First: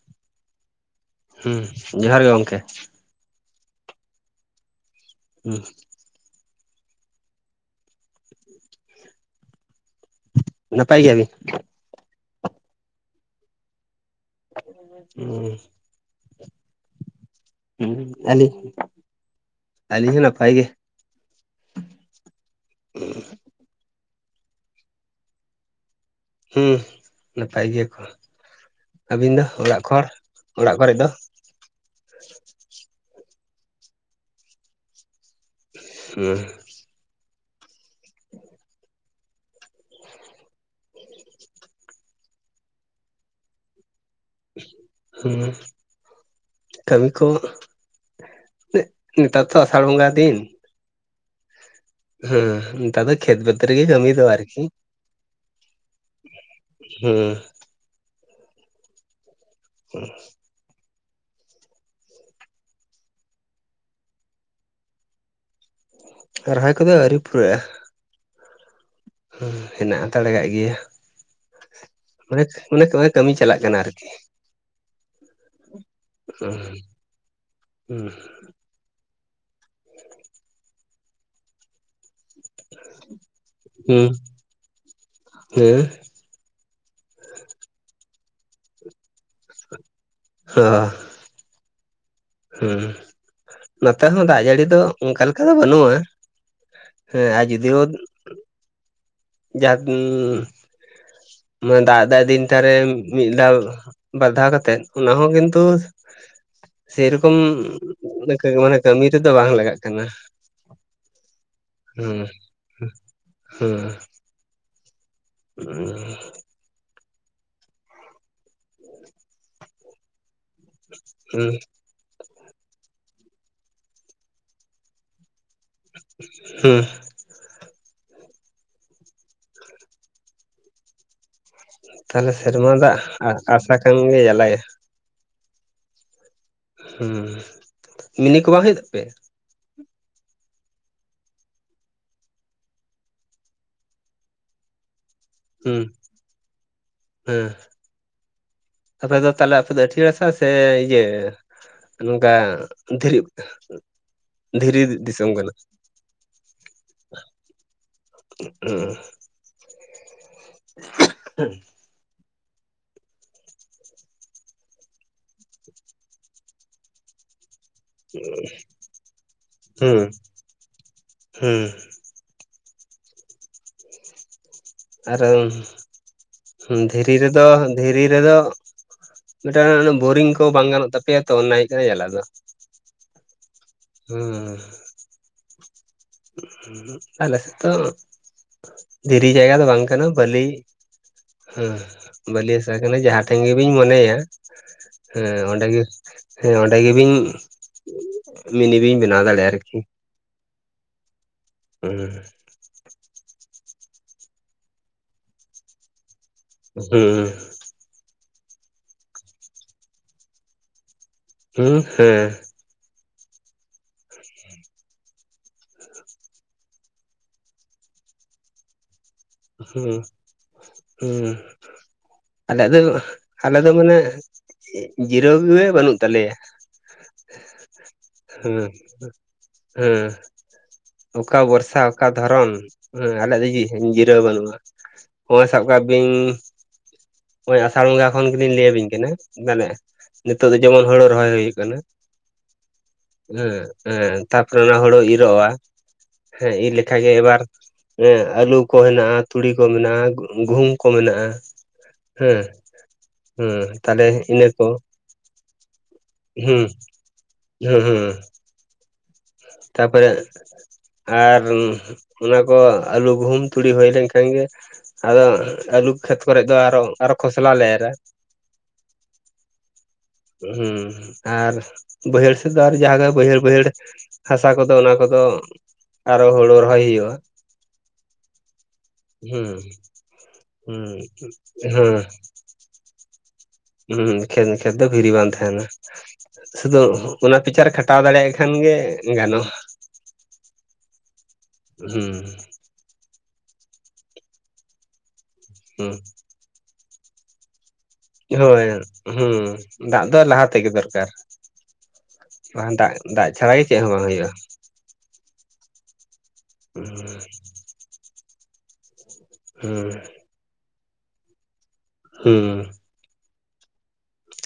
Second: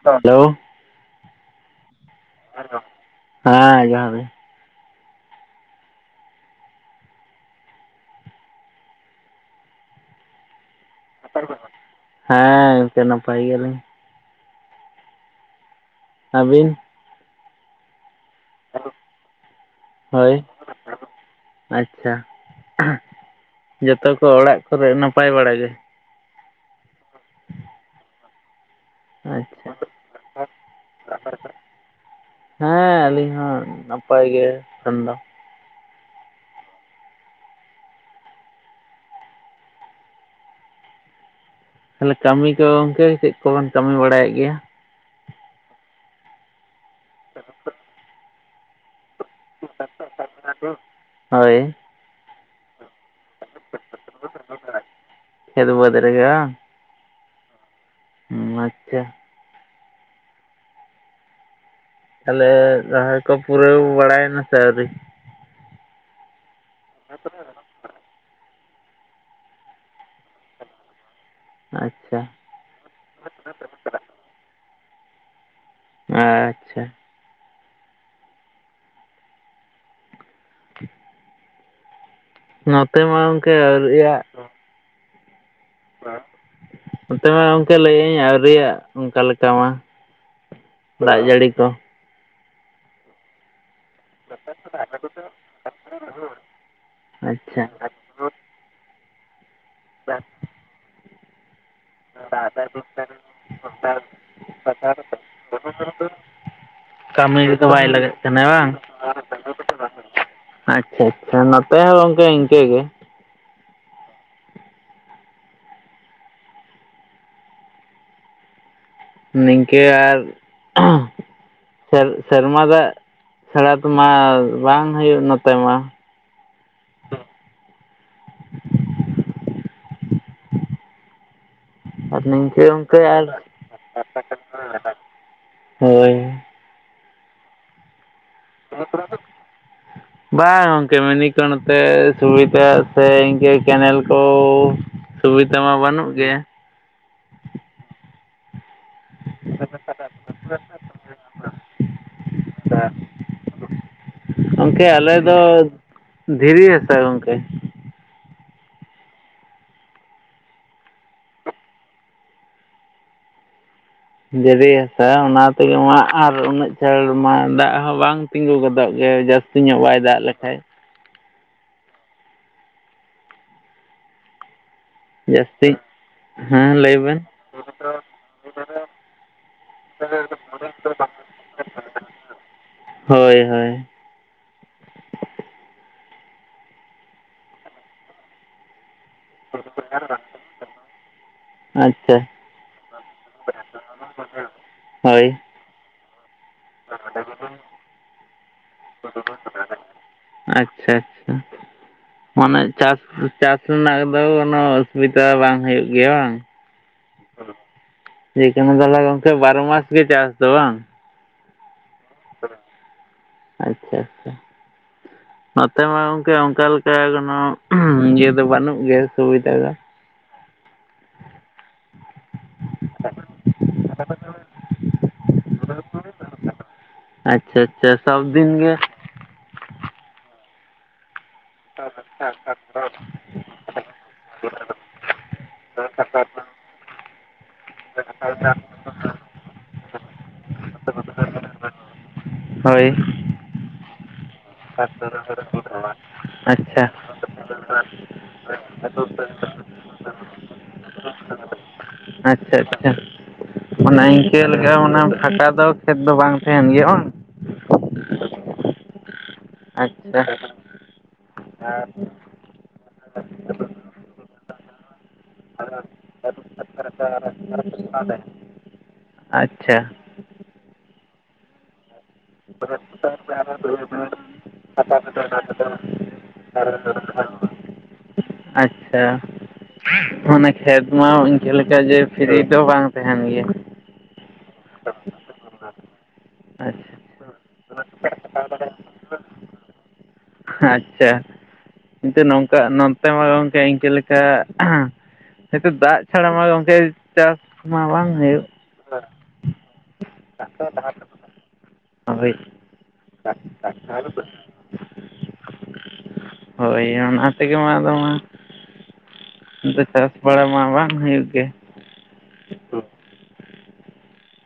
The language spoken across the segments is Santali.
ᱦᱮᱞᱳ ᱦᱩᱸ ᱡᱚᱦᱟᱨ ᱜᱮ ᱜᱚᱝᱠᱮ᱾ ᱦᱟᱸ ᱡᱚᱦᱟᱨ ᱜᱮ᱾ [unintelligible] [inaudible] ᱱᱟᱯᱟᱭ ᱜᱮᱭᱟᱵᱤᱱ? ᱦᱮᱸ ᱜᱚᱢᱠᱮ ᱱᱟᱯᱟᱭ ᱜᱮᱭᱟᱞᱤᱧ᱾ [unintelligible] ᱟᱹᱵᱤᱱ? [unintelligible] ᱟᱞᱤᱧ, ᱟᱞᱤᱧ ᱦᱚᱸ ᱦᱳᱭ ᱱᱟᱯᱟᱭ ᱜᱮ᱾ [unintelligible] ᱟᱪᱪᱷᱟ ᱡᱚᱛᱚ ᱠᱚ ᱚᱲᱟᱜ ᱠᱚᱨᱮ ᱱᱟᱯᱟᱭ ᱵᱟᱲᱟ ᱜᱮ? ᱦᱮᱸ ᱱᱟᱯᱟᱭ ᱜᱮᱭᱟ ᱠᱚ ᱟᱹᱵᱤᱱ ᱫᱚ ᱟᱪᱪᱷᱟ ᱚᱲᱟᱜ ᱠᱷᱚᱲ ᱚᱲᱟᱜ ᱠᱚᱨᱮᱡ ᱫᱚ? ᱦᱮᱸ ᱟᱹᱞᱤᱧ ᱦᱚᱸ ᱱᱟᱯᱟᱭ ᱜᱮ ᱮᱠᱷᱚᱱ ᱫᱚ᱾ [unintelligible] ᱛᱟᱦᱚᱞᱮ ᱠᱟᱢᱤ ᱠᱚ ᱜᱚᱝᱠᱮ ᱪᱮᱫ ᱠᱚᱵᱚᱱ ᱵᱟᱲᱟᱭᱮᱫ ᱜᱮᱭᱟ? ᱦᱩᱸ ᱠᱟᱹᱢᱤ ᱠᱚ ᱱᱮ ᱱᱮᱛᱟᱨ ᱛᱷᱚ ᱟᱥᱟᱲ ᱵᱚᱸᱜᱟ ᱫᱤᱱ᱾ ᱦᱳᱭ ᱦᱮᱸ ᱱᱮᱛᱟᱨ ᱫᱚ ᱠᱷᱮᱛ ᱵᱟᱹᱫ ᱨᱮᱜᱮ ᱠᱟᱹᱢᱤ ᱫᱚ ᱟᱨᱠᱤ᱾ ᱠᱷᱮᱛ ᱵᱟᱹᱫᱽ ᱨᱮᱜᱮ ᱵᱟᱝ ᱦᱮᱸ [unintelligible] ᱟᱪᱪᱷᱟ [inaudible] ᱛᱟᱦᱞᱮ ᱨᱚᱦᱚᱭ ᱠᱚ ᱯᱩᱨᱟᱹᱣ ᱵᱟᱲᱟᱭᱮᱱᱟ ᱥᱮ ᱟᱹᱣᱨᱤ? ᱨᱚᱦᱟᱭ ᱠᱚᱫᱚ ᱟᱹᱣᱨᱤ ᱯᱩᱨᱟᱹᱜᱼᱟ, ᱦᱮᱱᱟᱜ ᱦᱟᱛᱟᱲ ᱠᱟᱜ ᱜᱮᱭᱟ᱾ ᱟᱪᱪᱷᱟ ᱢᱟᱱᱮ ᱱᱚᱜᱚᱭ ᱪᱟᱞᱟᱜ ᱠᱟᱱᱟ ᱟᱨᱠᱤ᱾ ᱟᱪᱪᱷᱟ [unintelligible] [inaudible] [inaudible] ᱱᱚᱛᱮ ᱢᱟ ᱜᱚᱝᱠᱮ ᱦᱩᱸ ᱟᱹᱣᱨᱤᱭᱟᱜ᱾ ᱦᱮᱸ ᱱᱚᱛᱮ ᱢᱟ ᱜᱚᱝᱠᱮ ᱞᱟᱹᱭᱮᱫ ᱟᱹᱧ ᱟᱹᱣᱨᱤᱭᱟᱜ ᱚᱱᱠᱟ ᱞᱮᱠᱟ ᱢᱟ᱾ ᱚ ᱫᱟᱜ ᱡᱟᱹᱲᱤ ᱠᱚ ᱦᱮᱸ ᱱᱚᱛᱮ ᱦᱚᱸ ᱫᱟᱜ ᱡᱟᱹᱲᱤ ᱫᱚ ᱚᱱᱠᱟ ᱞᱮᱠᱟ ᱫᱚ ᱵᱟᱹᱱᱩᱜᱼᱟ᱾ ᱦᱮᱸ ᱟᱨ ᱡᱩᱫᱤ ᱟᱪᱪᱷᱟ ᱦᱚᱸ ᱡᱟᱦᱟᱸ ᱛᱤᱱ ᱫᱟᱜ ᱫᱟᱭ ᱫᱤᱱᱴᱟᱨᱮ ᱢᱤᱫ ᱫᱷᱟᱣ ᱵᱟᱨᱫᱷᱟ ᱠᱟᱛᱮᱜ ᱚᱱᱟᱦᱚᱸ ᱠᱤᱱᱛᱩ ᱥᱮ ᱨᱚᱠᱚᱢ ᱠᱟᱹᱢᱤ ᱨᱮᱫᱚ ᱵᱟᱭ ᱞᱟᱜᱟᱜ ᱠᱟᱱᱟ ᱵᱟᱝ? ᱢᱟᱱᱮ ᱠᱟᱹᱢᱤ ᱨᱮᱫᱚ ᱵᱟᱝ ᱞᱟᱜᱟᱜ ᱠᱟᱱᱟ᱾ ᱟᱪᱪᱷᱟᱼᱟᱪᱪᱷᱟ ᱱᱚ ᱦᱮᱸ ᱦᱮᱸ᱾ [unintelligible] ᱱᱤᱝᱠᱟᱹ ᱟᱨ ᱦᱩᱸ᱾ ᱥᱮᱨ ᱥᱮᱨᱢᱟ ᱫᱟᱜ ᱪᱷᱟᱬᱟ ᱛᱚᱢᱟ ᱵᱟᱝ ᱦᱩᱭᱩᱜ ᱱᱚᱛᱮ ᱢᱟ᱾ ᱦᱩᱸ᱾ ᱟᱨ ᱛᱟᱦᱞᱮ ᱥᱮᱨᱢᱟ ᱱᱤᱝᱠᱟᱹ ᱫᱟᱜ ᱚᱱᱠᱟ ᱟᱨ ᱟᱥᱟ ᱠᱟᱱ ᱜᱮ ᱡᱟᱞᱟᱭᱟ᱾ ᱦᱳᱭ᱾ ᱦᱩᱸ ᱢᱤᱱᱤ ᱠᱚ ᱵᱟᱝ ᱦᱩᱭᱩᱜ ᱛᱟᱯᱮᱭᱟ? ᱵᱟᱝ ᱜᱚᱝᱠᱮ ᱢᱤᱱᱤ ᱠᱚ ᱱᱚᱛᱮ ᱥᱩᱵᱤᱫᱟ ᱥᱮ ᱤᱱᱠᱟᱹ ᱠᱮᱱᱮᱞ ᱠᱚ ᱥᱩᱵᱤᱛᱟ ᱢᱟ ᱵᱟᱹᱱᱩᱜ ᱜᱮ᱾ ᱦᱩᱸ᱾ ᱟᱯᱮ ᱫᱚ ᱛᱟᱦᱚᱞᱮ ᱟᱯᱮ ᱫᱚ ᱟᱹᱴᱭᱟᱹᱲ ᱦᱟᱥᱟ ᱥᱮ ᱤᱭᱟᱹ ᱱᱚᱝᱠᱟ ᱫᱷᱤᱨᱤ? ᱫᱷᱤᱨᱤ ᱜᱚᱢᱠᱮ ᱟᱞᱮ ᱫᱤᱥᱚᱢ ᱫᱚ ᱠᱟᱱᱟ ᱫᱷᱤᱨᱤ ᱦᱟᱥᱟ ᱜᱚᱢᱠᱮ᱾ [unintelligible] ᱫᱷᱤᱨᱤ ᱦᱟᱥᱟ ᱚᱱᱟ ᱛᱮᱜᱮ ᱢᱟ ᱟᱨ ᱩᱱᱟᱹᱜ ᱪᱷᱟᱹᱲ ᱢᱟ ᱫᱟᱜ ᱦᱚᱸ ᱵᱟᱝ ᱛᱤᱸᱜᱩ ᱜᱚᱫᱚᱜ ᱜᱮ ᱡᱟᱹᱥᱛᱤ ᱧᱚᱜ ᱵᱟᱭ ᱦᱩᱸ ᱫᱟᱜ ᱞᱮᱠᱷᱟᱡ᱾ ᱦᱩᱸ᱾ ᱟᱫᱚ ᱡᱟᱹᱥᱛᱤ ᱦᱮᱸ ᱞᱟᱹᱭ ᱫᱷᱤᱨᱤ ᱵᱮᱱ ᱨᱮᱫᱚ ᱫᱷᱤᱨᱤ ᱨᱮᱫᱚ ᱢᱤᱫᱴᱟᱝ ᱚᱱᱮ ᱵᱳᱨᱤᱝ ᱠᱚ ᱵᱟᱝ ᱜᱟᱱᱚᱜ ᱛᱟᱯᱮᱭᱟ ᱛᱚ ᱚᱱᱟ ᱦᱩᱭᱩᱜ ᱠᱟᱱᱟ ᱡᱟᱞᱟ ᱫᱚ᱾ ᱦᱳᱭ ᱦᱳᱭ᱾ ᱦᱩᱸ᱾ ᱟᱞᱮ ᱥᱮᱫ ᱫᱚ ᱫᱷᱤᱨᱤ ᱡᱟᱭᱜᱟ ᱫᱚ ᱵᱟᱝ ᱠᱟᱱᱟ ᱵᱟᱹᱞᱤ᱾ ᱦᱮᱸ ᱟᱪᱪᱷᱟ ᱵᱟᱹᱞᱤ ᱦᱟᱥᱟ ᱠᱟᱱᱟ ᱡᱟᱦᱟᱸ ᱴᱷᱮᱱ ᱜᱮᱵᱤᱱ ᱢᱚᱱᱮᱭᱟ᱾ ᱦᱳᱭ ᱦᱮᱸ ᱚᱸᱰᱮ ᱜᱮ ᱦᱮᱸ ᱚᱸᱰᱮ ᱜᱮᱵᱤᱱ ᱢᱤᱱᱤ ᱵᱤᱱ ᱵᱮᱱᱟᱣ ᱫᱟᱲᱮᱭᱟᱜᱼᱟ ᱟᱨᱠᱤ᱾ ᱟᱪᱪᱷᱟ ᱾ [unintelligible] ᱢᱟᱱᱮ ᱪᱟᱥ ᱪᱟᱥ ᱨᱮᱱᱟᱜ ᱫᱚ ᱠᱚᱱᱳ ᱚᱥᱩᱵᱤᱫᱟ ᱵᱟᱝ ᱦᱩᱭᱩᱜ ᱜᱮᱭᱟ ᱵᱟᱝ? ᱦᱩᱸᱦᱩᱸ᱾ [unintelligible] ᱛᱟᱦᱞᱮ ᱜᱚᱢᱠᱮ ᱵᱟᱨᱚ ᱢᱟᱥ ᱜᱮ ᱪᱟᱥ ᱫᱚ ᱵᱟᱝ? ᱦᱩᱸ ᱦᱮᱸ᱾ ᱟᱪᱪᱷᱟ ᱟᱪᱪᱷᱟ᱾ ᱱᱚᱛᱮ ᱢᱟ ᱜᱚᱝᱠᱮ ᱚᱱᱠᱟ ᱞᱮᱠᱟ ᱠᱚᱱᱳ ᱤᱭᱟᱹ ᱫᱚ ᱵᱟᱹᱱᱩᱜ ᱜᱮᱭᱟ ᱥᱩᱵᱤᱫᱟ ᱫᱚ᱾ ᱦᱮᱸ ᱟᱞᱮᱭᱟᱜ ᱫᱚ ᱟᱞᱮ ᱫᱚ ᱢᱟᱱᱮ ᱡᱤᱨᱟᱹᱣ ᱜᱮ ᱵᱟᱹᱱᱩᱜ ᱛᱟᱞᱮᱭᱟ᱾ ᱟᱪᱪᱷᱟ ᱟᱪᱪᱷᱟ ᱥᱚᱵ ᱫᱤᱱ ᱦᱮᱸ ᱜᱮ᱾ ᱦᱮᱸ ᱚᱠᱟ ᱵᱚᱨᱥᱟ ᱚᱠᱟ ᱫᱷᱚᱨᱚᱱ ᱦᱮ ᱟᱞᱮᱭᱟᱜ ᱫᱚ᱾ ᱡᱤᱨᱟᱹᱣ ᱵᱟᱹᱱᱩᱜᱼᱟ ᱦᱚᱸᱜᱼᱚᱭ ᱥᱟᱵ ᱠᱟᱜ ᱵᱤᱱ ᱦᱚᱜᱚᱭ ᱟᱥᱟᱲ ᱵᱚᱸᱜᱟ ᱠᱷᱚᱱ ᱜᱮᱞᱤᱧ ᱞᱟᱹᱭᱟ ᱵᱤᱱ ᱠᱟᱱᱟ ᱢᱟᱱᱮ ᱱᱤᱛᱚᱜ ᱫᱚ ᱡᱮᱢᱚᱱ ᱦᱳᱲᱳ ᱨᱚᱦᱚᱭ ᱦᱳᱭᱳᱜ ᱠᱟᱱᱟ ᱾ ᱦᱳᱭ ᱾ ᱦᱮᱸ ᱦᱮᱸ ᱾ ᱛᱟᱯᱚᱨᱮ ᱚᱱᱟ ᱦᱳᱲᱳ ᱤᱨᱚᱜᱼᱟ ᱦᱮᱸ ᱤᱨ ᱟᱪᱪᱷᱟ ᱞᱮᱠᱷᱟᱡ ᱜᱮ ᱮᱵᱟᱨ ᱟᱞᱩ ᱠᱚ ᱦᱮᱱᱟᱜᱼᱟ ᱛᱩᱲᱤ ᱠᱚ ᱢᱮᱱᱟᱜᱼᱟ ᱜᱩᱦᱩᱢ ᱠᱚ ᱢᱮᱱᱟᱜᱼᱟ ᱾ ᱟᱪᱪᱷᱟ ᱟᱪᱪᱷᱟ ᱛᱟᱦᱞᱮ ᱢᱱᱟᱮ ᱤᱱᱠᱟᱹ ᱤᱱᱟᱹ ᱠᱚ ᱞᱮᱠᱟ ᱢᱟᱱᱮ ᱯᱷᱟᱸᱠᱟ ᱫᱚ ᱠᱷᱮᱛ ᱫᱚ ᱵᱟᱝ ᱦᱩᱸ ᱛᱟᱦᱮᱱ ᱜᱮᱭᱟ ᱵᱟᱝ? ᱦᱩᱸ ᱦᱩᱸ ᱛᱟᱨᱯᱚᱨᱮ ᱟᱪᱪᱷᱟ ᱟᱨ ᱚᱱᱟᱠᱚ ᱟᱹᱞᱩ ᱜᱩᱦᱩᱢ ᱛᱩᱲᱤ ᱦᱳᱭ ᱞᱮᱱᱠᱷᱟᱱ ᱜᱮ ᱟᱫᱚ ᱟᱹᱞᱩ ᱠᱷᱮᱛ ᱠᱚᱨᱮᱫ ᱫᱚ ᱟᱨᱚ ᱟᱨᱚ ᱠᱷᱚᱥᱞᱟ ᱞᱮ ᱮᱨᱟ ᱾ ᱟᱪᱪᱷᱟ ᱾ ᱦᱩᱸ ᱟᱨ ᱵᱟᱹᱭᱦᱟᱹᱲ ᱥᱮᱫ ᱟᱨ ᱡᱟᱜᱮ ᱵᱟᱹᱭᱦᱟᱹᱲ ᱵᱟᱹᱭᱦᱟᱹᱲ ᱦᱟᱥᱟ ᱠᱚᱫᱚ ᱚᱱᱟ ᱠᱚᱫᱚ ᱟᱨᱚ ᱦᱩᱲᱩ ᱨᱚᱦᱚᱭ ᱦᱩᱭᱩᱜᱼᱟ ᱾ ᱟᱪᱪᱷᱟ ᱢᱟᱱᱮ ᱠᱷᱮᱛ ᱦᱩᱸ ᱢᱟ ᱤᱱᱠᱟᱹ ᱞᱮᱠᱟ ᱦᱩᱸ ᱡᱮ ᱯᱷᱤᱨᱤ ᱫᱚ ᱵᱟᱝ ᱛᱟᱦᱮᱱ ᱜᱮᱭᱟ᱾ ᱦᱩᱸ ᱠᱷᱮᱛ ᱠᱷᱮᱛ ᱫᱚ ᱯᱷᱤᱨᱤ ᱵᱟᱝ ᱛᱟᱦᱮᱸᱱᱟ᱾ ᱥᱩᱫᱩ ᱟᱪᱪᱷᱟ ᱚᱱᱟ ᱯᱤᱪᱷᱟᱨᱮ ᱠᱷᱟᱴᱟᱣ ᱫᱟᱲᱮᱭᱟᱜ ᱠᱷᱟᱱ ᱜᱮ ᱜᱟᱱᱚᱜᱼᱟ᱾ ᱟᱪᱪᱷᱟ ᱱᱤᱛᱚᱜ ᱦᱩᱸ ᱱᱚᱝᱠᱟ ᱱᱚᱱᱛᱮ ᱢᱟ ᱜᱚᱝᱠᱮ ᱤᱝᱠᱟᱹ ᱞᱮᱠᱟ ᱦᱤᱛᱳ ᱦᱩᱸ ᱫᱟᱜ ᱪᱷᱟᱲᱟ ᱢᱟ ᱜᱚᱝᱠᱮ ᱪᱟᱥ ᱢᱟ ᱵᱟᱝ ᱦᱩᱭᱩᱜ ᱦᱳᱭ ᱦᱩᱸ ᱫᱟᱜ ᱫᱚ ᱞᱟᱦᱟ ᱛᱮᱜᱮ ᱫᱚᱨᱠᱟᱨ ᱦᱳᱭ ᱾ ᱵᱟᱝ ᱫᱟᱜ ᱫᱟᱜ ᱪᱷᱟᱲᱟ ᱜᱮ ᱪᱮᱫ ᱦᱚᱸ ᱵᱟᱝ ᱦᱩᱭᱩᱜᱼᱟ ᱾ ᱦᱳᱭ ᱚᱱᱟ ᱦᱩᱸ ᱛᱮᱜᱮ ᱢᱟ ᱟᱫᱚ ᱢᱟ ᱟᱫᱚ ᱪᱟᱥ ᱵᱟᱲᱟ ᱢᱟ ᱵᱟᱝ ᱦᱩᱭᱩᱜ ᱜᱮ᱾ ᱦᱩᱸ ᱾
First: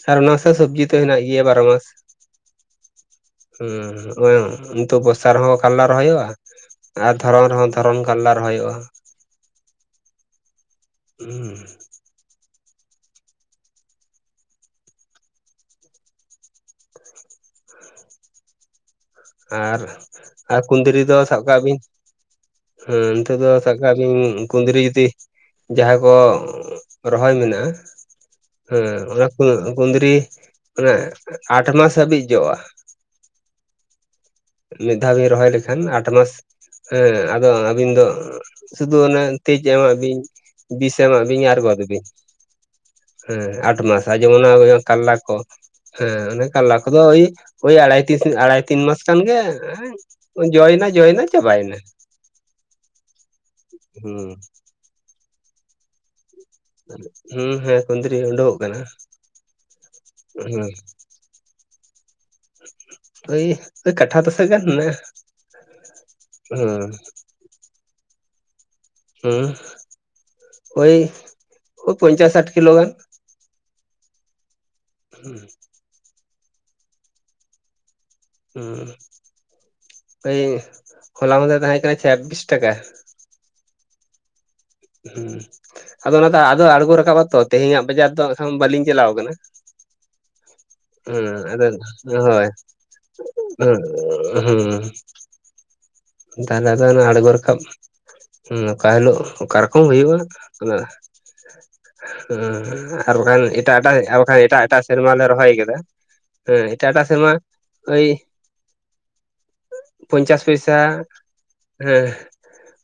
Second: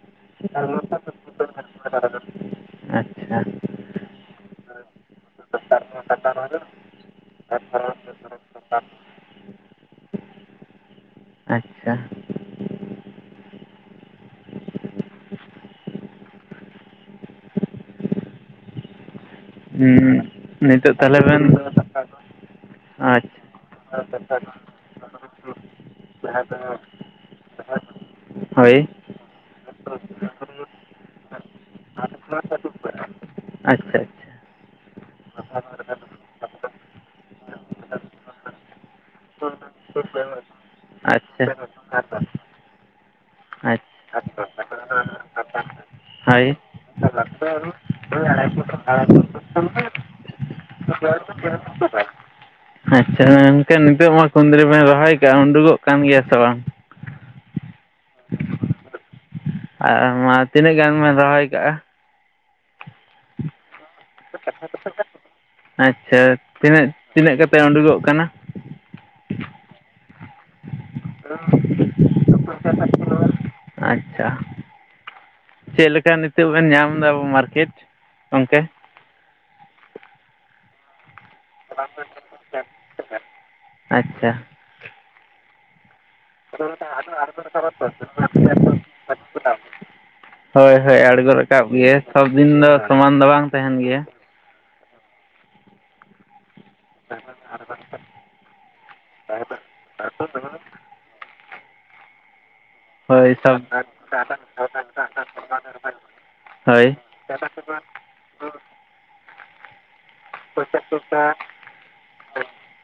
ᱟᱨ ᱚᱱᱟ ᱥᱟᱶ ᱥᱚᱵᱡᱤ ᱛᱚ ᱦᱮᱱᱟᱜ ᱜᱮᱭᱟ ᱵᱟᱨᱚ ᱢᱟᱥ ᱾ ᱟᱪᱪᱷᱟ ᱾ ᱦᱩᱸ ᱦᱚᱸᱭ ᱱᱤᱛᱚᱜ ᱵᱚᱨᱥᱟ ᱨᱮᱦᱚᱸ ᱠᱷᱟᱨᱞᱟ ᱨᱚᱦᱚᱭᱜᱼᱟ᱾ ᱟᱨ ᱫᱷᱚᱨᱚᱱ ᱨᱮᱦᱚᱸ ᱫᱷᱚᱨᱚᱱ ᱠᱟᱞᱞᱟ ᱨᱚᱦᱚᱭᱜᱼᱟ᱾ ᱦᱩᱸ ᱾ ᱟᱪᱪᱷᱟ ᱟᱨ ᱦᱩᱸ ᱟᱨ ᱱᱤᱛᱚᱜ ᱠᱩᱫᱽᱨᱤ ᱫᱚ ᱛᱟᱦᱚᱞᱮ ᱥᱟᱵ ᱵᱮᱱ ᱠᱟᱜ ᱵᱤᱱ ᱦᱩᱸ ᱱᱤᱛᱚᱜ ᱟᱪᱪᱷᱟ ᱫᱚ ᱥᱟᱵ ᱠᱟᱜ ᱵᱤᱱ ᱠᱩᱫᱽᱨᱤ ᱡᱩᱫᱤ ᱡᱟᱦᱟᱸ ᱠᱚ ᱨᱚᱦᱚᱭ ᱢᱮᱱᱟᱜᱼᱟ ᱦᱳᱭ ᱦᱮᱸ ᱚᱱᱟ ᱠᱩᱸ ᱠᱩᱸᱫᱽᱨᱤ ᱚᱱᱟᱮ ᱟᱴ ᱢᱟᱥ ᱦᱟᱹᱵᱤᱡ ᱡᱚᱜᱼᱟ᱾ ᱟᱪᱪᱷᱟ ᱟᱪᱪᱷᱟ ᱾ ᱢᱤᱫ ᱫᱷᱟᱣ ᱵᱤᱱ ᱨᱚᱦᱚᱭ ᱞᱮᱠᱷᱟᱱ ᱟᱴ ᱢᱟᱥ ᱦᱮᱸ ᱟᱫᱚ ᱟᱹᱵᱤᱱ ᱫᱚ ᱥᱩᱫᱷᱩ ᱚᱱᱮ ᱛᱮᱡ ᱮᱢᱟᱜ ᱵᱤᱱ ᱵᱤᱥ ᱮᱢᱟᱜ ᱵᱤᱱ ᱟᱪᱪᱷᱟ ᱟᱪᱪᱷᱟ ᱟᱨ ᱜᱚᱫ ᱵᱤᱱ᱾ ᱦᱮᱸ ᱟᱴ ᱟᱪᱪᱷᱟ ᱢᱟᱥ ᱟᱨ ᱡᱤᱢᱚᱱ ᱚᱱᱟ ᱠᱟᱞᱞᱟ ᱠᱚ ᱦᱮᱸ ᱚᱱᱮ ᱦᱳᱭ ᱠᱟᱞᱞᱟ ᱠᱚᱫᱚ ᱳᱭ ᱟᱲᱟᱭ ᱛᱤᱥ ᱟᱲᱟᱭ ᱛᱤᱱ ᱢᱟᱥ ᱠᱷᱟᱱ ᱜᱮ ᱡᱚᱭᱮᱱᱟ ᱡᱚᱭᱮᱱᱟ ᱪᱟᱵᱟᱭᱮᱱᱟ᱾ ᱟᱪᱪᱷᱟ ᱮᱱᱠᱷᱟᱱ ᱱᱤᱛᱚᱜ ᱢᱟ ᱦᱩᱸ ᱠᱩᱫᱽᱨᱤ ᱵᱮᱱ ᱨᱚᱦᱚᱭ ᱠᱟᱜᱼᱟ ᱩᱰᱩᱠᱚᱜ ᱠᱟᱱ ᱜᱮᱭᱟ ᱥᱮ ᱵᱟᱝ? ᱦᱩᱸ ᱦᱮᱸ ᱠᱩᱸᱫᱽᱨᱤ ᱩᱰᱩᱠᱚᱜ ᱠᱟᱱᱟ᱾ ᱟᱨ ᱢᱟ ᱦᱩᱸ ᱛᱤᱱᱟᱹᱜ ᱜᱟᱱ ᱵᱮᱱ ᱨᱚᱦᱚᱭ ᱟᱠᱟᱜᱼᱟ? ᱳᱭ ᱳᱭ ᱠᱟᱴᱷᱟ ᱫᱚᱥᱮᱠ ᱜᱟᱱ ᱦᱮᱱᱟᱜᱼᱟ᱾ ᱟᱪᱪᱷᱟ ᱛᱤᱱᱟᱹᱜ ᱦᱩᱸ ᱛᱤᱱᱟᱹᱜ ᱠᱟᱛᱮ ᱩᱰᱩᱠᱚᱜ ᱠᱟᱱᱟ? ᱦᱩᱸ ᱳᱭ ᱳᱭ ᱯᱚᱧᱪᱟᱥ ᱥᱟᱴ ᱠᱤᱞᱳ ᱜᱟᱱ᱾ ᱟᱪᱪᱷᱟ᱾ ᱦᱩᱸ᱾ ᱪᱮᱫ ᱞᱮᱠᱟ ᱱᱤᱛᱚᱜ ᱵᱮᱱ ᱧᱟᱢ ᱮᱫᱟ ᱢᱟᱨᱠᱮᱴ? ᱜᱚᱝᱠᱮ ᱦᱩᱸ ᱳᱭ ᱦᱚᱞᱟ ᱢᱟᱫᱷᱮᱨ ᱛᱟᱦᱮᱸ ᱠᱟᱱᱟ ᱪᱷᱟᱵᱵᱤᱥ ᱴᱟᱠᱟ᱾ ᱟᱪᱪᱷᱟ᱾ ᱦᱩᱸ ᱟᱫᱚ ᱚᱱᱟ ᱫᱚ ᱟᱫᱚ ᱟᱬᱜᱚ ᱨᱟᱠᱟᱵ ᱟᱛᱚ ᱛᱮᱦᱮᱧᱟᱜ ᱵᱟᱡᱟᱨ ᱫᱚ ᱦᱟᱸᱜ ᱠᱷᱟᱱ ᱵᱟᱹᱞᱤᱧ ᱪᱟᱞᱟᱣ ᱟᱠᱟᱱᱟ᱾ ᱦᱳᱭ ᱦᱳᱭ ᱟᱬᱜᱚ ᱨᱟᱠᱟᱵ ᱦᱩᱸ ᱜᱮ ᱥᱚᱵ ᱫᱤᱱ ᱫᱚ ᱟᱫᱚ ᱥᱚᱢᱟᱱ ᱫᱚ ᱵᱟᱝ ᱛᱟᱦᱮᱱ ᱦᱳᱭ ᱜᱮᱭᱟ ᱩᱸ ᱦᱩᱸ᱾ ᱛᱟᱦᱞᱮ ᱟᱫᱚ ᱚᱱᱮ ᱟᱬᱜᱳ ᱨᱟᱠᱟᱵ ᱦᱩᱸ ᱚᱠᱟ ᱦᱤᱞᱳᱜ ᱚᱠᱟ ᱨᱚᱠᱚᱢ ᱦᱩᱭᱩᱜᱼᱟ ᱚᱱᱟ ᱦᱮᱸ ᱟᱨ ᱦᱳᱭ ᱵᱟᱠᱷᱟᱱ ᱥᱚᱵ ᱮᱴᱟᱜ ᱮᱴᱟᱜ ᱟᱨ ᱵᱟᱠᱷᱟᱱ ᱮᱴᱟᱜ ᱮᱴᱟᱜ ᱥᱮᱨᱢᱟ ᱞᱮ ᱨᱚᱦᱚᱭ ᱟᱠᱟᱫᱟ ᱦᱮᱸ ᱦᱳᱭ ᱮᱴᱟᱜ ᱮᱴᱟᱜ ᱥᱮᱨᱢᱟ ᱳᱭ ᱯᱚᱧᱪᱟᱥ ᱯᱚᱭᱥᱟ᱾ ᱦᱮᱸ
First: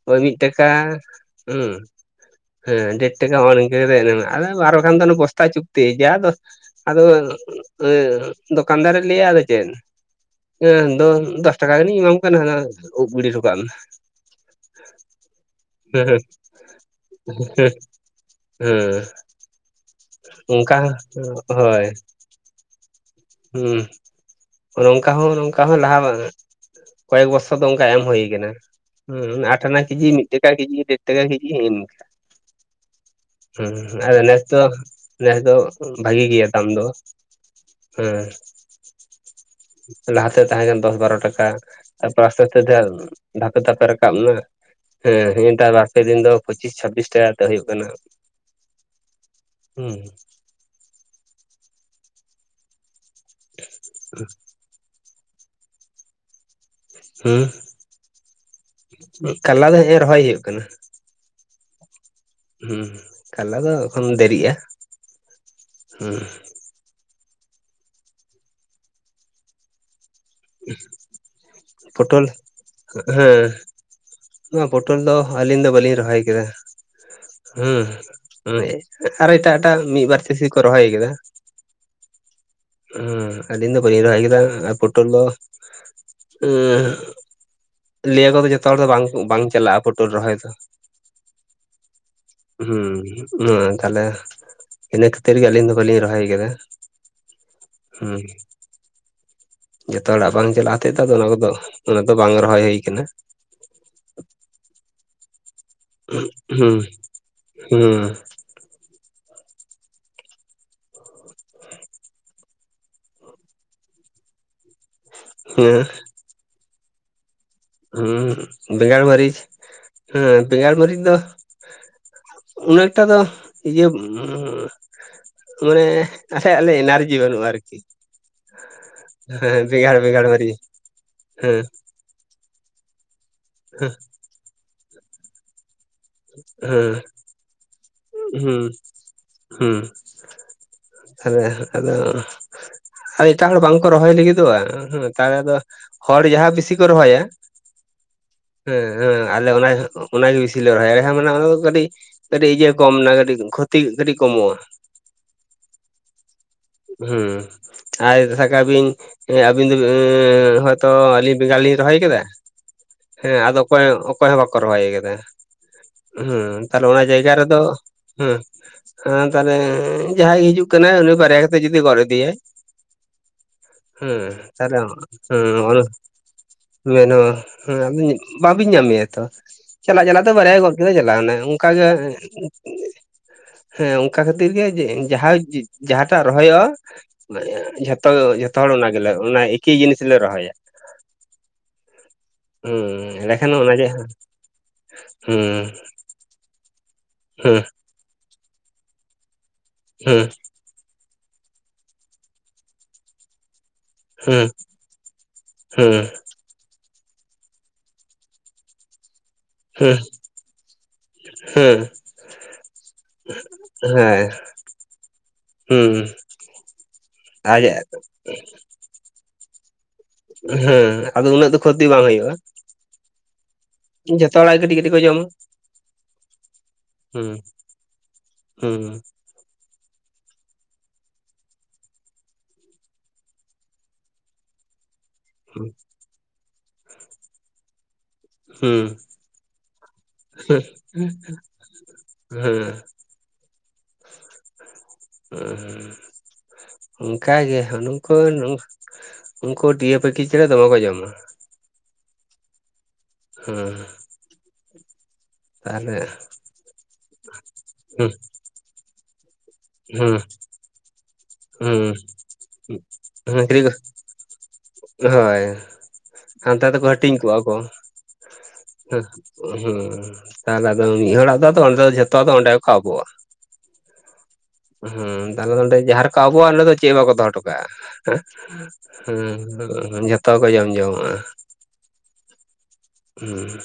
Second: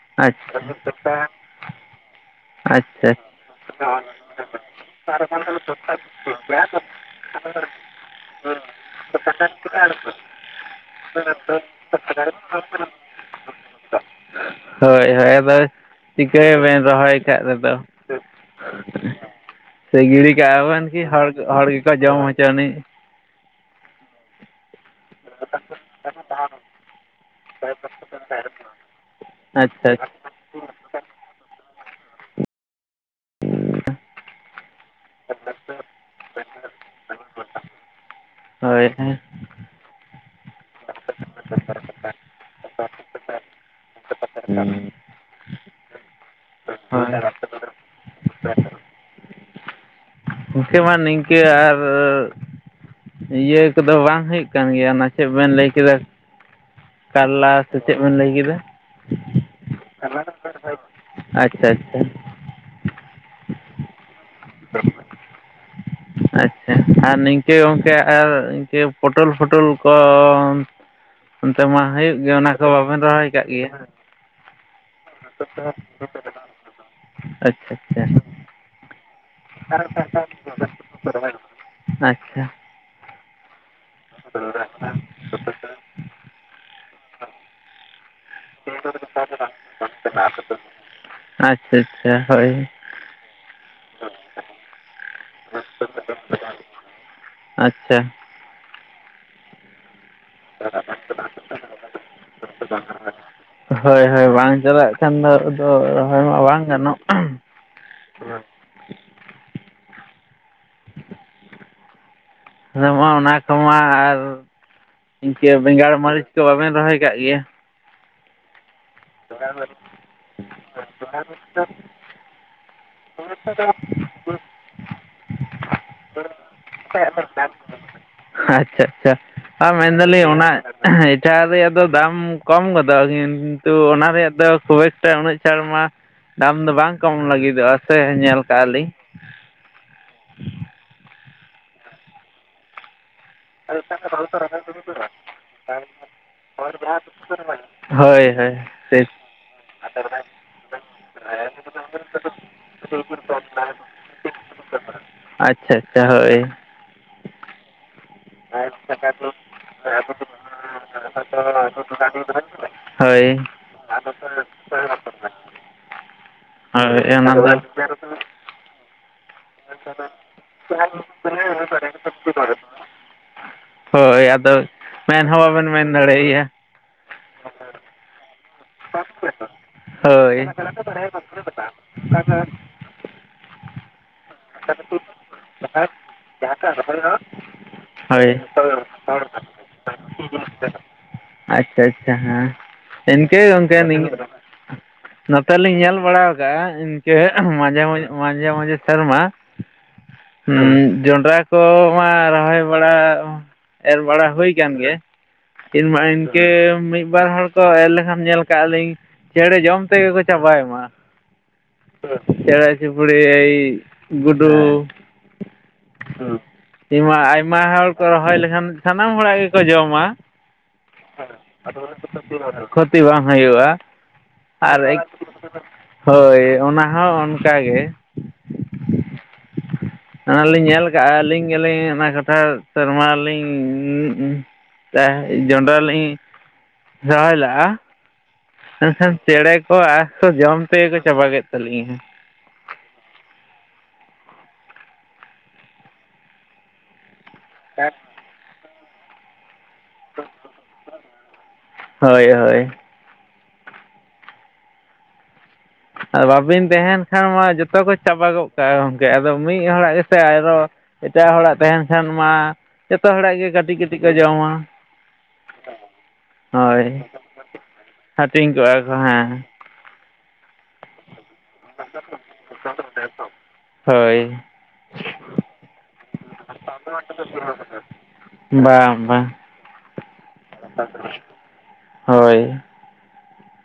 ᱳᱭ ᱢᱤᱫ ᱴᱟᱠᱟ ᱟᱪᱪᱷᱟ ᱦᱩᱸ ᱦᱮᱸ ᱰᱮᱴ ᱟᱪᱪᱷᱟ ᱴᱟᱠᱟ ᱦᱚᱜᱼᱚ ᱱᱤᱝ [unintelligible] ᱟᱨ ᱵᱟᱝᱠᱷᱟᱱ ᱫᱚ ᱵᱚᱥᱛᱟ ᱪᱩᱠᱛᱤ ᱡᱟ ᱫᱚᱥ ᱟᱫᱚ ᱩᱸᱦ ᱫᱚᱠᱟᱱ ᱫᱟᱨᱮ ᱞᱟᱹᱭᱟ ᱟᱫᱚ ᱪᱮᱫ? ᱩᱸᱦ ᱫᱳ ᱫᱚᱥ ᱴᱟᱠᱟ ᱜᱟᱱ ᱤᱧ ᱮᱢᱟᱢ ᱠᱟᱱᱟ ᱦᱟᱱᱟ ᱩᱵ ᱜᱤᱰᱤ ᱦᱚᱴᱚᱠᱟᱜ ᱢᱮ ᱾ ᱦᱳᱭ ᱦᱳᱭ ᱟᱫᱚ ᱦᱮᱸ ᱪᱤᱠᱟᱹᱭᱟᱵᱤᱱ ᱨᱚᱦᱚᱭ ᱠᱟᱜ ᱨᱮᱫᱚ ᱦᱩᱸ᱾ ᱥᱮ ᱜᱤᱲᱤ ᱠᱟᱜᱼᱟ ᱵᱮᱱ ᱠᱤ ᱦᱚᱲ ᱦᱚᱲ ᱦᱳᱭ ᱜᱮᱠᱚ ᱡᱚᱢ ᱦᱚᱪᱚ ᱱᱤᱡ ᱦᱩᱸ᱾ ᱱᱚᱝᱠᱟ ᱦᱚᱸ ᱱᱚᱝᱠᱟ ᱦᱚᱸ ᱞᱟᱦᱟ [unintelligible] ᱠᱚᱭᱮᱠ ᱵᱚᱨᱥᱚ ᱫᱚ ᱚᱱᱠᱟ ᱮᱢ ᱦᱩᱭ ᱟᱠᱟᱱᱟ᱾ ᱦᱩᱸ ᱟᱴᱷᱱᱟ ᱟᱪᱪᱷᱟ ᱠᱤᱡᱤ ᱢᱤᱫ ᱴᱟᱠᱟ ᱠᱤᱡᱤ ᱰᱮᱴ ᱴᱟᱠᱟ ᱠᱤᱡᱤ ᱤᱱᱠᱟ᱾ ᱦᱩᱸ ᱦᱩᱸ ᱟᱨ ᱱᱮᱥ ᱫᱚ ᱱᱮᱥ ᱫᱚ ᱵᱷᱟᱹᱜᱤ ᱜᱮᱭᱟ ᱫᱟᱢ ᱫᱚ ᱾ ᱦᱳᱭ ᱦᱮᱸ ᱦᱩᱸ ᱞᱟᱦᱟ ᱛᱮ ᱛᱟᱦᱮᱸ ᱠᱟᱱ ᱫᱚᱥ ᱵᱟᱨᱚ ᱴᱟᱠᱟ᱾ ᱛᱟᱯᱚᱨ ᱟᱥᱛᱮ ᱟᱥᱛᱮ ᱛᱮ ᱫᱷᱟᱯᱮ ᱫᱷᱟᱯᱮ ᱨᱟᱠᱟᱵ ᱮᱱᱟ ᱾ ᱦᱮᱸ ᱱᱤᱭᱟᱹᱴᱟᱜ ᱵᱟᱨᱯᱮ ᱫᱤᱱ ᱫᱚ ᱯᱚᱸᱪᱤᱥ ᱪᱷᱟᱵᱵᱤᱥ ᱦᱳᱭ ᱴᱟᱠᱟ ᱠᱟᱛᱮ ᱦᱩᱭᱩᱜ ᱠᱟᱱᱟ᱾ ᱦᱩᱸ᱾ ᱜᱚᱝᱠᱮ ᱢᱟ ᱱᱤᱝᱠᱟᱹ ᱟᱨ ᱤᱭᱟᱹ ᱠᱚᱫᱚ ᱵᱟᱝ ᱦᱩᱭᱩᱜ ᱠᱟᱱ ᱜᱮᱭᱟ ᱚᱱᱟ ᱪᱮᱫ ᱵᱮᱱ ᱞᱟᱹᱭ ᱠᱮᱫᱟ ᱦᱩᱸ ᱠᱟᱞᱞᱟ ᱥᱮ ᱪᱮᱫ ᱵᱮᱱ ᱞᱟᱹᱭ ᱠᱮᱫᱟ? ᱠᱟᱞᱞᱟ ᱫᱚ ᱦᱮᱸ ᱮ ᱨᱚᱦᱚᱭ ᱦᱩᱭᱩᱜ ᱠᱟᱱᱟ ᱾ ᱟᱪᱪᱷᱟ ᱟᱪᱪᱷᱟ ᱾ ᱦᱩᱸ ᱠᱟᱞᱞᱟ ᱫᱚ ᱮᱠᱷᱚᱱ ᱫᱮᱨᱤᱜᱼᱟ ᱦᱩᱸ ᱾ ᱟᱪᱪᱷᱟ ᱟᱨ ᱱᱤᱝᱠᱟᱹ ᱜᱚᱝᱠᱮ ᱟᱨ ᱤᱝᱠᱟᱹ ᱯᱚᱴᱚᱞ ᱯᱷᱚᱴᱚᱞ ᱠᱚ ᱦᱩᱸ ᱚᱱᱛᱮ ᱢᱟ ᱦᱩᱭᱩᱜ ᱯᱚᱴᱚᱞ ᱜᱮᱭᱟ ᱚᱱᱟ ᱠᱚ ᱵᱟᱵᱮᱱ ᱨᱚᱦᱚᱭ ᱠᱟᱜ ᱦᱮᱸ ᱜᱮᱭᱟ? ᱱᱚᱣᱟ ᱯᱚᱴᱚᱞ ᱫᱚ ᱟᱹᱞᱤᱧ ᱫᱚ ᱵᱟᱹᱞᱤᱧ ᱨᱚᱦᱚᱭ ᱠᱮᱫᱟ ᱟᱪᱪᱷᱟ ᱦᱩᱸ ᱦᱚᱸ ᱮ ᱟᱨᱚ ᱮᱴᱟᱜ ᱮᱴᱟᱜ ᱢᱤᱫ ᱵᱟᱨ ᱪᱟᱥᱤ ᱠᱚ ᱨᱚᱦᱚᱭ ᱠᱟᱫᱟ ᱾ ᱟᱪᱪᱷᱟ᱾ ᱦᱩᱸ ᱟᱞᱤᱧ ᱫᱚ ᱵᱟᱹᱞᱤᱧ ᱨᱚᱦᱚᱭ ᱟᱠᱟᱫᱟ ᱟᱨ ᱯᱚᱴᱚᱞ ᱫᱚ ᱦᱩᱸ ᱞᱮᱭᱟᱠᱚ ᱡᱚᱛᱚ ᱦᱚᱲ ᱫᱚ ᱵᱟᱝ ᱵᱟᱝ ᱪᱟᱞᱟᱜᱼᱟ ᱯᱳᱴᱳᱞ ᱨᱚᱦᱚᱭ ᱫᱚ ᱟᱪ ᱟᱪᱪᱷᱟ ᱟᱪᱪᱷᱟ᱾ ᱦᱩᱸ ᱢᱟ ᱛᱟᱦᱞᱮ ᱤᱱᱟᱹ ᱠᱷᱟᱹᱛᱤᱨ ᱜᱮ ᱟᱹᱞᱤᱧ ᱫᱚ ᱵᱟᱹᱞᱤᱧ ᱨᱚᱦᱚᱭ ᱠᱟᱫᱟ ᱾ ᱟᱪᱪᱷᱟ᱾ ᱡᱚᱛᱚ ᱦᱚᱲᱟᱜ ᱵᱟᱝ ᱪᱟᱞᱟᱜ ᱦᱚᱛᱮᱫ ᱛᱮ ᱚᱱᱟ ᱠᱚᱫᱚ ᱚᱱᱟ ᱫᱚ ᱵᱟᱝ ᱨᱚᱦᱚᱭ ᱦᱩᱭ ᱠᱟᱱᱟ ᱾ ᱦᱳᱭ ᱦᱳᱭ ᱵᱟᱝ ᱪᱟᱞᱟᱜ ᱠᱷᱟᱱ ᱫᱚ ᱟᱫᱚ ᱨᱚᱦᱚᱭ ᱢᱟ ᱵᱟᱝ ᱦᱩᱸ ᱜᱟᱱᱚᱜ ᱦᱩᱸ ᱱᱚᱣᱟ ᱚᱱᱟ ᱠᱚᱢᱟ ᱟᱨ ᱤᱱᱠᱟᱹ ᱦᱮᱸ ᱵᱮᱸᱜᱟᱲ ᱢᱟᱹᱨᱤᱪ ᱠᱚ ᱵᱟᱵᱮᱱ ᱨᱚᱦᱚᱭ ᱠᱟᱜ ᱜᱮᱭᱟ ᱦᱩᱸ ᱵᱮᱸᱜᱟᱲ ᱢᱟᱹᱨᱤᱪ ᱦᱮᱸ ᱵᱮᱸᱜᱟᱲ ᱢᱟᱹᱨᱤᱪ ᱫᱚ ᱩᱱᱟᱹᱜ ᱮᱠᱴᱟ ᱫᱚ ᱤᱭᱟᱹ ᱢᱟᱱᱮ ᱟᱥᱟᱭᱮᱜ-ᱟ ᱞᱮ ᱮᱱᱟᱨᱡᱤ ᱵᱟᱹᱱᱩᱜ-ᱟ ᱟᱨᱠᱤ ᱾ ᱟᱪᱪᱷᱟ ᱟᱪᱪᱷᱟ ᱟᱨ ᱢᱮᱱᱫᱟ ᱵᱮᱸᱜᱟᱲ ᱞᱤᱧ ᱚᱱᱟ ᱢᱟᱹᱨᱤᱪ ᱮᱴᱟᱜ ᱦᱮᱸ ᱨᱮᱭᱟᱜ ᱫᱚ ᱫᱟᱢ ᱠᱚᱢ ᱜᱚᱫᱚᱜᱼᱟ ᱠᱤᱱᱛᱩ ᱦᱮᱸ ᱚᱱᱟ ᱨᱮᱭᱟᱜ ᱫᱚ ᱠᱷᱩᱵ ᱮᱠᱴᱟ ᱩᱱᱟᱹᱜ ᱪᱟᱲ ᱢᱟ ᱫᱟᱢ ᱫᱚ ᱦᱮᱸ ᱵᱟᱝ ᱠᱚᱢ ᱞᱟᱹᱜᱤᱫ ᱫᱚᱜ-ᱟ ᱾ ᱦᱩᱸ ᱦᱩᱸ ᱟᱫᱚ ᱟᱨ ᱮᱴᱟᱜ ᱦᱚᱲ ᱵᱟᱝᱠᱚ ᱨᱚᱦᱚᱭ ᱞᱟᱹᱜᱤᱫᱚᱜᱼᱟ ᱦᱩᱸ ᱛᱟᱦᱚᱞᱮ ᱫᱚ ᱦᱚᱲ ᱡᱟᱦᱟᱸ ᱵᱤᱥᱤ ᱠᱚ ᱨᱚᱦᱚᱭᱟ ᱦᱳᱭ ᱦᱳᱭ ᱦᱮᱸ ᱴᱷᱤᱠ ᱦᱮᱸ ᱟᱞᱮ ᱚᱱᱟ ᱚᱱᱟ ᱜᱮ ᱵᱤᱥᱤ ᱞᱮ ᱨᱚᱦᱚᱭᱟ [unintelligible] ᱠᱟᱹᱴᱤᱡ ᱠᱟᱹᱴᱤᱡ ᱤᱭᱟᱹ ᱠᱚᱢ ᱱᱟ ᱠᱟᱹᱴᱤᱡ ᱠᱷᱚᱛᱤ ᱠᱟᱹᱴᱤᱡ ᱠᱚᱢᱚᱜᱼᱟ ᱾ ᱟᱪᱪᱷᱟ ᱟᱪᱪᱷᱟ ᱦᱳᱭ᱾ ᱦᱩᱸ ᱟᱨ ᱥᱟᱵ ᱠᱟᱵᱤᱱ ᱦᱮᱸ ᱟᱵᱤᱱ ᱫᱚ ᱦᱚᱭᱛᱚ ᱟᱹᱞᱤᱧ ᱵᱮᱸᱜᱟᱲ ᱞᱤᱧ ᱨᱚᱦᱚᱭ ᱠᱮᱫᱟ ᱦᱳᱭ ᱦᱮᱸ ᱟᱫᱚ ᱚᱸᱠᱚᱭ ᱚᱸᱠᱚᱭ ᱦᱚᱸ ᱵᱟᱠᱚ ᱨᱚᱦᱚᱭ ᱟᱠᱟᱫᱟ ᱦᱮᱸ ᱟᱨ ᱚᱱᱟ ᱦᱳᱭ ᱡᱟᱭᱜᱟ ᱫᱚ ᱨᱮᱫᱚ ᱦᱮᱸ ᱛᱟᱦᱚᱞᱮ ᱮᱸᱻ ᱡᱟᱦᱟᱸᱭ ᱜᱤ ᱦᱤᱡᱩᱜ ᱠᱟᱱᱟᱭ ᱩᱱᱤ ᱵᱟᱨᱭᱟ ᱠᱟᱛᱮ ᱡᱩᱫᱤ ᱜᱚᱫᱽ ᱤᱫᱤᱭᱟᱭ ᱦᱳᱭ ᱦᱮᱸ ᱟᱫᱚ ᱛᱟᱦᱚᱞᱮ ᱢᱮᱱ ᱦᱚᱸ ᱦᱮᱸ ᱵᱟᱵᱮᱱ ᱚᱱᱟ ᱢᱮᱱ ᱫᱟᱲᱮᱭᱟᱭᱟ ᱢᱮᱱᱦᱚᱸ ᱦᱮᱸ ᱟᱵᱤᱱ ᱵᱟᱵᱤᱱ ᱧᱟᱢᱮᱭᱟ ᱛᱷᱚ ᱪᱟᱞᱟᱜ ᱪᱟᱞᱟᱜ ᱛᱮ ᱦᱳᱭ ᱵᱟᱨᱭᱟᱭ ᱜᱚᱫ ᱠᱮᱫᱟ ᱪᱟᱞᱟᱣ ᱱᱟᱭ ᱚᱱᱠᱟ ᱜᱮ ᱦᱮᱸ ᱚᱱᱠᱟ ᱠᱷᱟᱹᱛᱤᱨ ᱜᱮ ᱡᱮ ᱡᱟᱦᱟᱸᱭ ᱡᱟᱦᱟᱸ ᱴᱷᱟᱜ ᱨᱚᱦᱚᱭᱚᱜ-ᱟ ᱢᱟᱱᱮ ᱡᱷᱚᱛᱚ ᱦᱳᱭ ᱡᱷᱚᱛᱚ ᱦᱚᱲ ᱚᱱᱟ ᱜᱮᱞᱮ ᱚᱱᱟ ᱮᱠᱤ ᱡᱤᱱᱤᱥ ᱞᱮ ᱨᱚᱦᱚᱭᱟ᱾ ᱟᱪᱪᱷᱟ ᱟᱪᱪᱷᱟ ᱦᱮᱸ ᱤᱱᱠᱟᱹ ᱮᱸᱰᱮᱠᱷᱟᱱ ᱜᱚᱝᱠᱮ ᱚᱱᱟᱜᱮ ᱱᱤᱝ ᱱᱚᱛᱮ ᱦᱮᱸ ᱞᱤᱧ ᱧᱮᱞ ᱵᱟᱲᱟ ᱠᱟᱜ-ᱟ ᱤᱱᱠᱟᱹ ᱦᱮᱸ ᱢᱟᱡᱮ ᱢᱟᱡᱷᱮ ᱢᱟᱡᱷᱮ ᱥᱮᱨᱢᱟ ᱦᱮᱸ ᱦᱩᱸ ᱡᱚᱸᱰᱨᱟ ᱠᱚ ᱢᱟ ᱨᱚᱦᱚᱭ ᱵᱟᱲᱟ ᱮᱨ ᱵᱟᱲᱟ ᱦᱩᱭ ᱦᱮᱸ ᱠᱟᱱ ᱜᱮ ᱠᱤᱱ ᱢᱟ ᱦᱮᱸ ᱠᱟᱹ ᱢᱤᱫ ᱵᱟᱨ ᱦᱚᱲ ᱠᱚ ᱮᱨ ᱞᱮᱠᱷᱟᱱ ᱧᱮᱞ ᱠᱟᱜᱼᱟ ᱞᱤᱧ ᱪᱮᱬᱮ ᱡᱚᱢ ᱦᱮᱸ ᱛᱮᱜᱮ ᱠᱚ ᱪᱟᱵᱟᱭ ᱢᱟ ᱾ ᱦᱮᱸ ᱪᱮᱲᱮ ᱪᱩᱯᱲᱤ ᱮᱭ ᱦᱮᱸ ᱜᱩᱰᱩ ᱦᱩᱸ ᱛᱤᱢᱟ ᱟᱭᱢᱟ ᱟᱡᱟᱜ ᱦᱚᱲ ᱠᱚ ᱨᱚᱦᱚᱭ ᱞᱮᱠᱷᱟᱱ ᱥᱟᱱᱟᱢ ᱦᱚᱲᱟᱜ ᱜᱮᱠᱚ ᱡᱚᱢᱟ ᱦᱮᱸ ᱟᱫᱚ ᱩᱱᱟᱹᱜ ᱫᱚ ᱠᱷᱚᱛᱤ ᱵᱟᱝ ᱦᱩᱭᱩᱜᱼᱟ ᱠᱷᱳᱛᱤ ᱵᱟᱝ ᱦᱩᱭᱩᱜ-ᱟ ᱡᱷᱚᱛᱚ ᱦᱚᱲᱟᱜ ᱜᱮ ᱠᱟᱹᱴᱤᱡ ᱟᱨ ᱠᱟᱹᱴᱤᱡ ᱠᱚ ᱮᱠ ᱡᱚᱢᱟ ᱦᱳᱭ ᱚᱱᱟ ᱦᱚᱸ ᱦᱩᱸ ᱚᱱᱠᱟ ᱜᱮ ᱦᱩᱸ ᱚᱱᱟᱞᱤᱧ ᱧᱮᱞ ᱠᱟᱜᱼᱟ ᱟᱹᱞᱤᱧ ᱜᱮᱞᱤᱧ ᱚᱱᱟ ᱠᱟᱴᱷᱟᱹᱨ ᱥᱮᱨᱢᱟ ᱞᱤᱧ ᱤᱸ ᱤᱸ ᱛᱟ ᱦᱩᱸ ᱡᱚᱱᱰᱨᱟ ᱞᱤᱧ ᱨᱚᱦᱚᱭ ᱞᱟᱜᱼᱟ ᱢᱮᱱᱠᱷᱟᱱ ᱪᱮᱬᱮ ᱠᱚ ᱟᱨ ᱠᱚ ᱡᱚᱢ ᱛᱮᱜᱮ ᱠᱚ ᱪᱟᱵᱟ ᱠᱮᱫ ᱛᱟᱹᱞᱤᱧᱟ᱾ ᱦᱮᱸ [unintelligible] ᱚᱱᱠᱟ ᱜᱮ ᱩᱱᱠᱩ ᱱᱩᱠ ᱩᱱᱠᱩ ᱴᱤᱭᱟᱹ ᱯᱟᱹᱠᱷᱤ ᱪᱮᱬᱮ ᱫᱚᱢᱮ ᱠᱚ ᱡᱚᱢᱟ ᱾ ᱦᱳᱭ ᱦᱳᱭ ᱦᱮᱸ ᱛᱟᱦᱚᱞᱮ ᱟᱨ ᱵᱟᱵᱤᱱ ᱛᱟᱦᱮᱱ ᱠᱷᱟᱱ ᱢᱟ ᱡᱚᱛᱚ ᱠᱚ ᱦᱩᱸ ᱪᱟᱵᱟ ᱜᱚᱜ ᱠᱟ ᱜᱚᱝᱠᱮ ᱟᱫᱚ ᱢᱤᱫ ᱦᱩᱸ ᱜᱮᱥᱮ ᱟᱭᱨᱚ ᱮᱴᱟᱜ ᱦᱚᱲᱟᱜ ᱛᱟᱦᱮᱱ ᱦᱩᱸ ᱠᱷᱟᱱ ᱢᱟ ᱡᱚᱛᱚ ᱦᱚᱲᱟᱜ ᱜᱮ ᱠᱟᱴᱤᱜ ᱠᱟᱹᱴᱤᱜ ᱠᱚ ᱡᱚᱢᱟ ᱦᱳᱭ ᱦᱟᱱᱛᱮ ᱫᱚᱠᱚ ᱦᱳᱭ ᱦᱟᱹᱴᱤᱧ ᱠᱚᱣᱟ ᱠᱚ ᱦᱟᱹᱴᱤᱧ ᱠᱚᱜᱼᱟ ᱠᱚ ᱦᱮᱸ ᱦᱩᱸ ᱛᱟᱦᱚᱞᱮ ᱟᱫᱚ ᱢᱤᱫ ᱦᱚᱲᱟᱜ ᱫᱚ ᱟᱸᱫᱚ ᱚᱱᱛᱮ ᱡᱷᱚᱛᱚ ᱫᱚ ᱚᱸᱰᱮ ᱠᱚ ᱟᱵᱚᱜᱼᱟ ᱦᱳᱭ ᱦᱩᱸ ᱛᱟᱦᱚᱞᱮ ᱱᱚᱸᱰᱮ ᱡᱟᱦᱟᱸ ᱨᱮ ᱠᱚ ᱟᱵᱚᱜᱼᱟ ᱱᱚᱸᱰᱮ ᱫᱚ ᱪᱮᱫ [unintelligible] ᱵᱟᱠᱚ ᱫᱚᱦᱚ ᱴᱚᱠᱟᱜᱼᱟ ᱵᱟᱝ ᱮᱸ ᱵᱟᱝ ᱦᱩᱸ ᱡᱚᱛᱚ ᱠᱚ ᱡᱚᱢ ᱡᱚᱢ ᱢᱟᱜᱼᱟ ᱦᱳᱭ ᱦᱩᱸ